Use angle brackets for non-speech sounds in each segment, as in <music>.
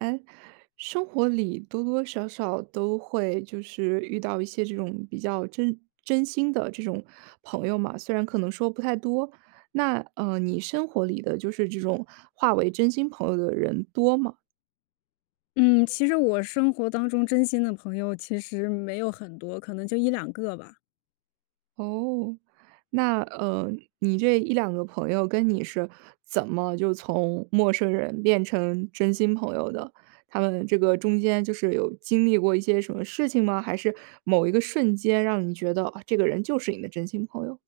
诶，生活里多多少少都会就是遇到一些这种比较真真心的这种朋友嘛，虽然可能说不太多。那，呃，你生活里的，就是这种划为真心朋友的人多吗？嗯，其实我生活当中真心的朋友其实没有很多，可能就一两个吧。哦，那，呃，你这一两个朋友跟你是怎么就从陌生人变成真心朋友的？他们这个中间就是有经历过一些什么事情吗，还是某一个瞬间让你觉得，哦，这个人就是你的真心朋友？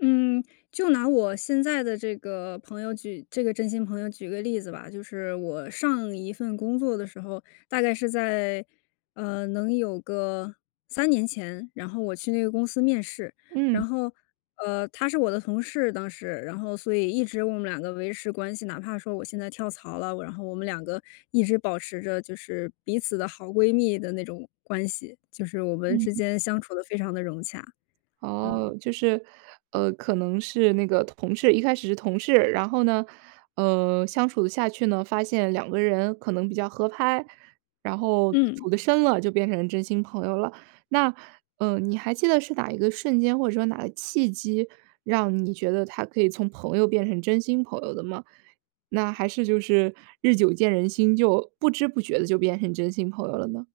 嗯，就拿我现在的这个朋友举这个真心朋友举个例子吧。就是我上一份工作的时候，大概是在，呃，能有个3年前，然后我去那个公司面试。然嗯。后，呃，她是我的同事当时，然后所以一直我们两个维持关系。哪怕说我现在跳槽了，我然后我们两个一直保持着就是彼此的好闺蜜的那种关系，就是我们之嗯。间相处得非常地融洽。嗯。哦，就是，呃，可能是那个同事一开始是同事，然后呢，呃，相处下去呢发现两个人可能比较合拍，然后嗯。处得深了就变成真心朋友了。那，呃，你还记得是哪一个瞬间或者说哪个契机让你觉得她可以从朋友变成真心朋友的吗？那还是就是，日久见人心，就，不知不觉地就变成真心朋友了呢？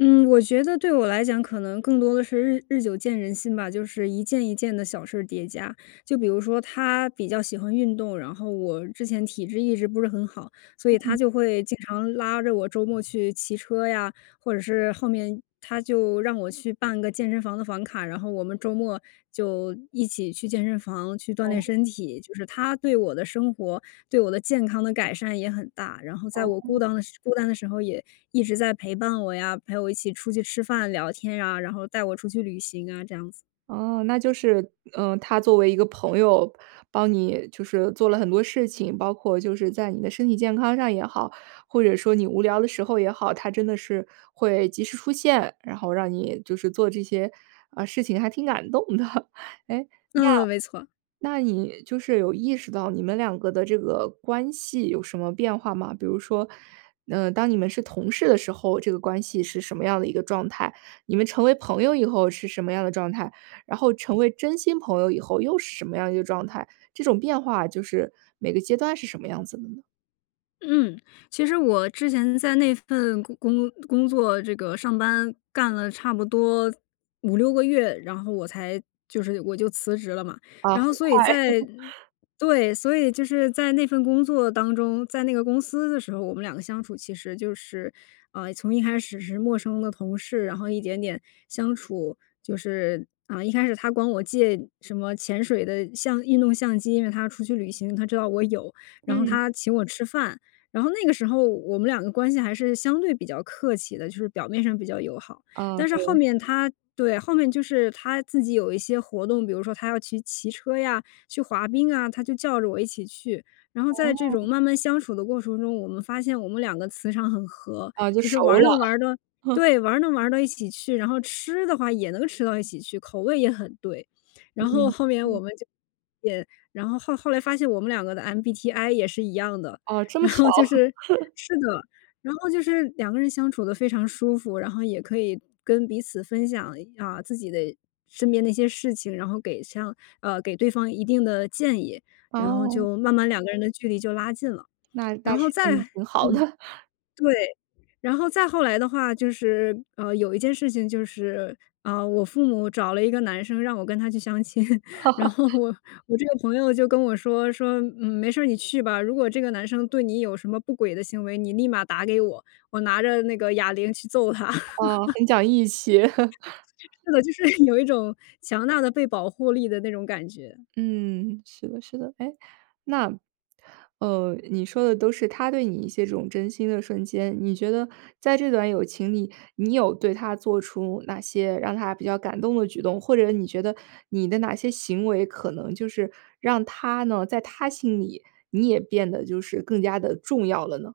嗯，我觉得对我来讲可能更多的是日日久见人心吧，就是一件一件的小事儿叠加。就比如说她比较喜欢运动，然后我之前体质一直不是很好，所以她嗯。就会经常拉着我周末去骑车呀，或者是后面她就让我去办个健身房的房卡，然后我们周末就一起去健身房去锻炼哦。身体。就是她对我的生活、对我的健康的改善也很大。然后在我孤哦。当的孤单的时候也一直在陪伴我呀，陪我一起出去吃饭聊天啊，然后带我出去旅行啊，这样子。哦，那就是呃，她作为一个朋友帮你就是做了很多事情，包括就是在你的身体健康上也好，或者说你无聊的时候也好，她真的是会及时出现，然后让你就是做这些，啊，事情还挺感动的。诶，嗯，没错。那那你就是有意识到你们两个的这个关系有什么变化吗？比如说，呃，当你们是同事的时候，这个关系是什么样的一个状态？你们成为朋友以后是什么样的状态？然后成为真心朋友以后又是什么样一个状态？这种变化就是，每个阶段是什么样子的呢？嗯，其实我之前在那份工工工作这个上班干了差不多5-6个月，然后我才就是我就辞职了嘛。啊，然很后所以快。在 <laughs> 对，所以就是在那份工作当中，在那个公司的时候，我们两个相处其实就是呃，从一开始是陌生的同事，然后一点点相处。就是，啊，一开始她管我借什么潜水的相运动相机，因为她出去旅行，她知道我有，然后嗯。她请我吃饭。然后那个时候，我们两个关系还是相对比较客气的，就是表面上比较友好。啊，但是后对。面她对，后面就是她自己有一些活动，比如说她要去骑车呀，去滑冰啊，她就叫着我一起去。然后在这哦。种慢慢相处的过程中，我们发现我们两个磁场很合，啊，就就是熟玩了。能玩的 <laughs> 对，玩能玩到一起去，然后吃的话也能吃到一起去，口味也很对。然后嗯，后面我嗯。们就也然后，后后来发现我们两个的 MBTI 也是一样的。哦，这么然巧。后就是 <laughs> 是的，然后就是两个人相处得非常舒服，然后也可以跟彼此分享一啊，自己的身边那些事情，然后给上呃，给对方一定的建议，然后哦。就慢慢两个人的距离就拉近了。那然那后是再挺好的。嗯，对，然后再后来的话，就是，呃，有一件事情就是，呃，我父母找了一个男生，让我跟他去相亲。然 <laughs> 后我我这个朋友就跟我说，说：“嗯，没事儿，你去吧，如果这个男生对你有什么不轨的行为，你立马打给我，我拿着那个哑铃去揍他。”呃，<laughs> 很讲义气。<laughs> 是的，就是有一种强大的被保护力的那种感觉。嗯，是的，是的。哎，那，呃，你说的都是她对你一些这种真心的瞬间。你觉得在这段友情里，你有对她做出哪些让他比较感动的举动？或者你觉得，你的哪些行为，可能就是让她呢在她心里，你也变得就是更加地重要了呢？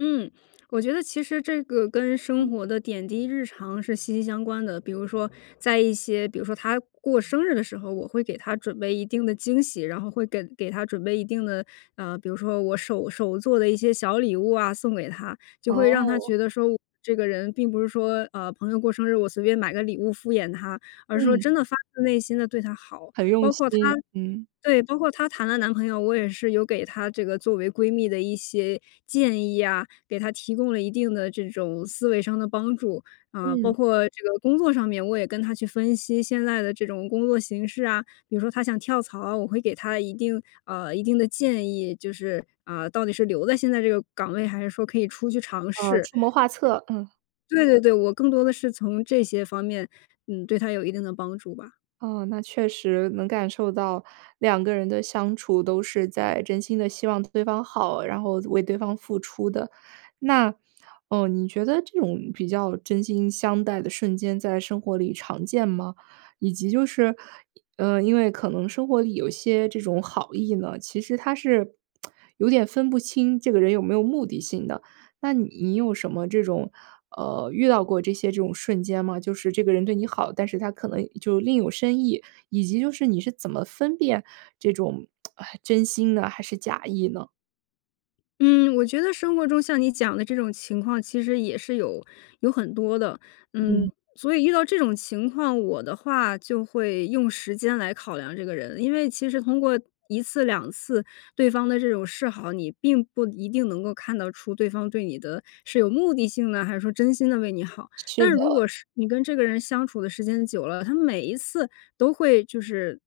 嗯，我觉得其实这个跟嗯。生活的点滴日常，是息息相关的。比如说在一些比如说她过生日的时候，我会给她准备一定的惊喜，然后会跟给她准备一定的呃，比如说我手手做的一些小礼物啊送给她，就会让她哦。觉得说，这个人并不是说，呃，朋友过生日，我随便买个礼物敷衍她，而是说嗯。真的发自内心地对她好。很包用括她心，嗯。对，包括她谈了男朋友，我也是有给她这个作为闺蜜的一些建议啊，给她提供了一定的这种思维上的帮助。啊，包嗯。括这个工作上面，我也跟她去分析现在的这种工作形势啊，比如说她想跳槽啊，我会给她一定呃，一定的建议，就是，呃，到底是留在现在这个岗位，还是说可以出去尝呃，试。出谋划策，嗯。对对对，我更多的是从这些方面，嗯，对她有一定的帮助吧。哦，那确实，能感受到两个人的相处，都是在真心地希望对方好，然后为对方付出的。那，呃，你觉得这种比较真心相待的瞬间，在生活里常见吗？以及就是，呃，因为可能生活里有些这种好意呢，其实它是 <smacks lips> 有点分不清这个人有没有目的性的。那你有什么这种呃，遇到过这些这种瞬间吗？就是这个人对你好，但是他可能就另有深意，以及就是，你是怎么分辨这种 <smacks lips> 真心呢，还是假意呢？嗯，我觉得生活中像你讲的这种情况，其实也是有有很多的。嗯，嗯。所以遇到这种情况，我的话就会用时间来考量这个人。因为其实通过1次2次，对方的这种示好，你并不一定能够看得出对方对你的是有目的性的，还是说真心地为你好。是但是的。如果是你跟这个人相处的时间久了，他每一次都会就是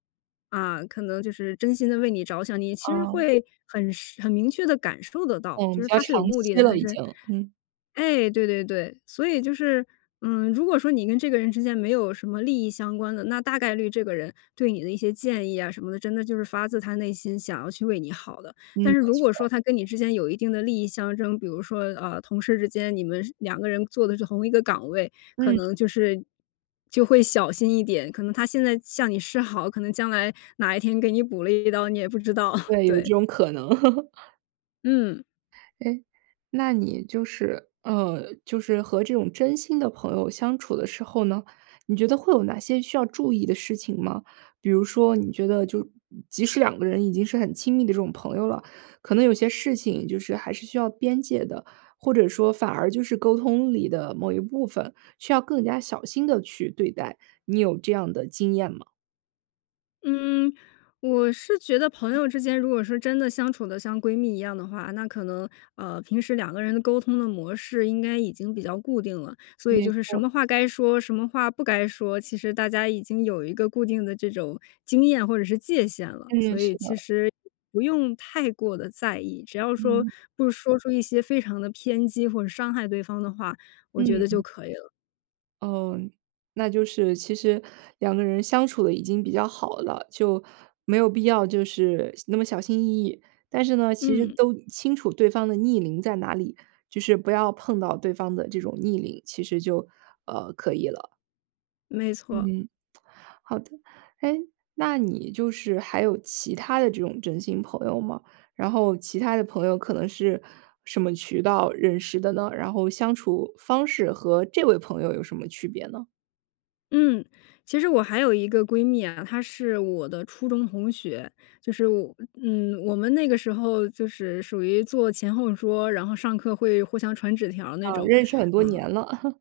啊，可能就是真心地为你着想，你其实哦。会很是很明确地感受得到，嗯，就比是较他是有长目的期的了还已是经，嗯。哎，对对对。所以就是，嗯，如果说你跟这个人之间没有什么利益相关的，那大概率这个人对你的一些建议啊什么的，真的就是发自他内心想要去为你好的。嗯，但是没如果错。说他跟你之间有一定的利益相争，比如说，呃，同事之间，你们是两个人做的是同一个岗位，可嗯。能就是就会小心一点。可能他现在向你示好，可能将来哪一天给你补了一刀，你也不知道，<chuckles> 对，有对。这种可能。<chuckles> 嗯。诶，那你就是呃，就是和这种真心的朋友相处的时候呢，你觉得会有哪些需要注意的事情吗？比如说你觉得就即使两个人已经是很亲密的这种朋友了，可能有些事情就是还是需要边界的。或者说反而就是沟通里的某一部分，需要更加小心地去对待，你有这样的经验吗？嗯，我是觉得朋友之间如果说真的相处得像闺蜜一样的话，那可能，呃，平时两个人的沟通的模式应该已经比较固定了。所以没就是什错。么话该说，什么话不该说，其实大家已经有一个固定的这种，经验或者是界限了，嗯，所以是其的。实不用太过地在意。只要说，嗯。不说出一些非常地偏激或者伤害对方的话，我觉得就嗯。可以了。哦，那就是其实两个人相处得已经比较好了，就，没有必要就是那么小心翼翼。但是呢，其实嗯。都清楚对方的逆鳞在哪里，就是不要碰到对方的这种逆鳞，其实就，呃，可以了。没错。嗯，<smacks lips> 好的。诶，那你就是还有其他的这种真心朋友吗？然后其他的朋友可能是什么渠道认识的呢？然后相处方式和这位朋友有什么区别呢？嗯，其实我还有一个闺蜜啊，她是我的初中同学，就是我嗯，我们那个时候就是属于坐前后桌，然后上课会互相传纸条儿那啊，种，认识很多嗯。年了。<chuckles>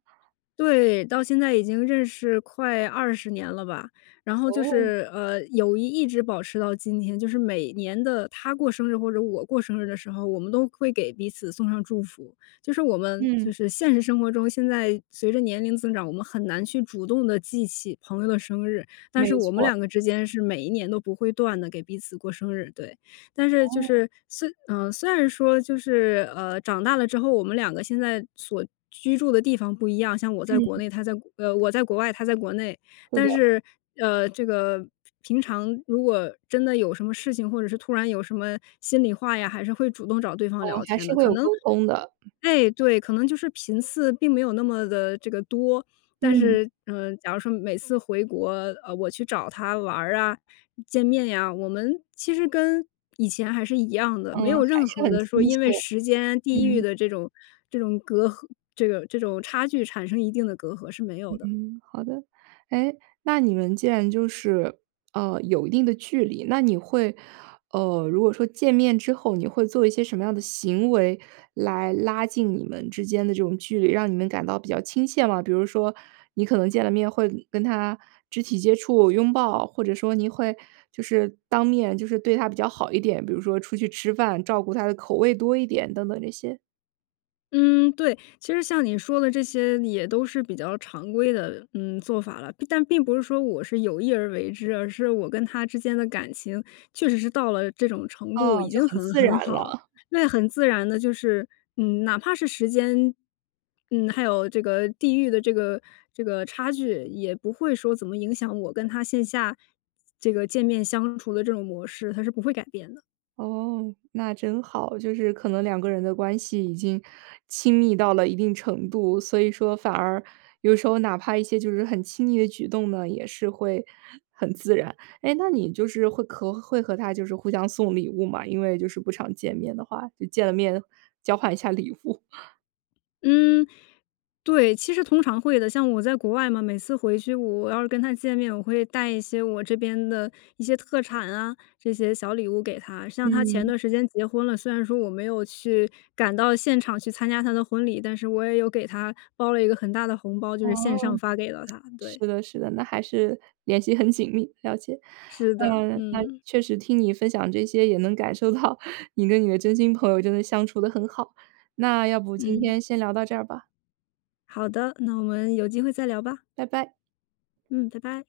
对，到现在已经认识快20年了吧，然后就哦。是，呃，友谊一直保持到今天，就是每年的她过生日或者我过生日的时候，我们都会给彼此送上祝福。就是我们嗯。就是现实生活中，现在随着年龄增长，我们很难去主动地记起朋友的生日。但没是我们错。两个之间是每一年都不会断地给彼此过生日，对。但是就哦。是虽呃，虽然说就是，呃，长大了之后，我们两个现在所居住的地方不一样，像我在国嗯。内，她在国呃，我在国外，她在国内。是但的。是，呃，这个平平常，如果真的有什么事情，或者是突然有什么心里话呀，还是会主动找对方哦，聊还天是的。会可有能沟通的。哎，对，可能就是频次并没有那么地这个多。但嗯。是，呃，假如说每次回国，呃，我去找她玩儿啊、见面呀，我们其实跟，以前还是一样的，没嗯，有还任是何很的说亲切，因为时间、地域嗯。的这种这种隔阂这个这种差距产生一定的隔阂是没有的。嗯，好的。诶，那你们既然就是，呃，有一定的距离，那你会呃，如果说见面之后，你会做一些什么样的行为来拉近你们之间的这种距离，让你们感到比较亲切吗？比如说你可能见了面会跟她肢体接触、拥抱，或者说你会，就是，当面，就是对她比较好一点，比如说出去吃饭，照顾她的口味多一点等等这些。嗯，对。其实像你说的这些，也都是比较常规的，嗯，做法了，并但并不是说我是有意而为之，而是我跟她之间的感情，确实是到了这种程度，哦，已就经很很自然很好。了。那很自然地就是，嗯，哪怕是时间嗯，还有这个地域的这个这个差距，也不会说怎么影响我跟她线下，这个见面相处的这种模式，它是不会改变的。哦，那真好。就是可能两个人的关系，已经亲密到了一定程度，所以说反而有时候哪怕一些就是很亲昵的举动呢，也是会很自然。诶，那你就是会和会和她就是互相送礼物吗？因为就是不常见面的话，就见了面，交换一下礼物。嗯，对，其实通常会的。像我在国外嘛，每次回去我要是跟她见面，我会带一些我这边的一些特产啊，这些小礼物给她。像她前嗯。段时间结婚了，虽然说我没有去赶到现场去参加她的婚礼，但是我也有给她包了一个很大的红包，就哦，是线上发给了她，是对。的，是的。那还是联系很紧密，了解。是的，嗯，那，嗯。确实听你分享这些，也能感受到你跟你的真心朋友，真的相处得很好，那要不今嗯。天先聊到这儿吧。好的，那我们有机会再聊吧。拜拜。嗯，拜拜。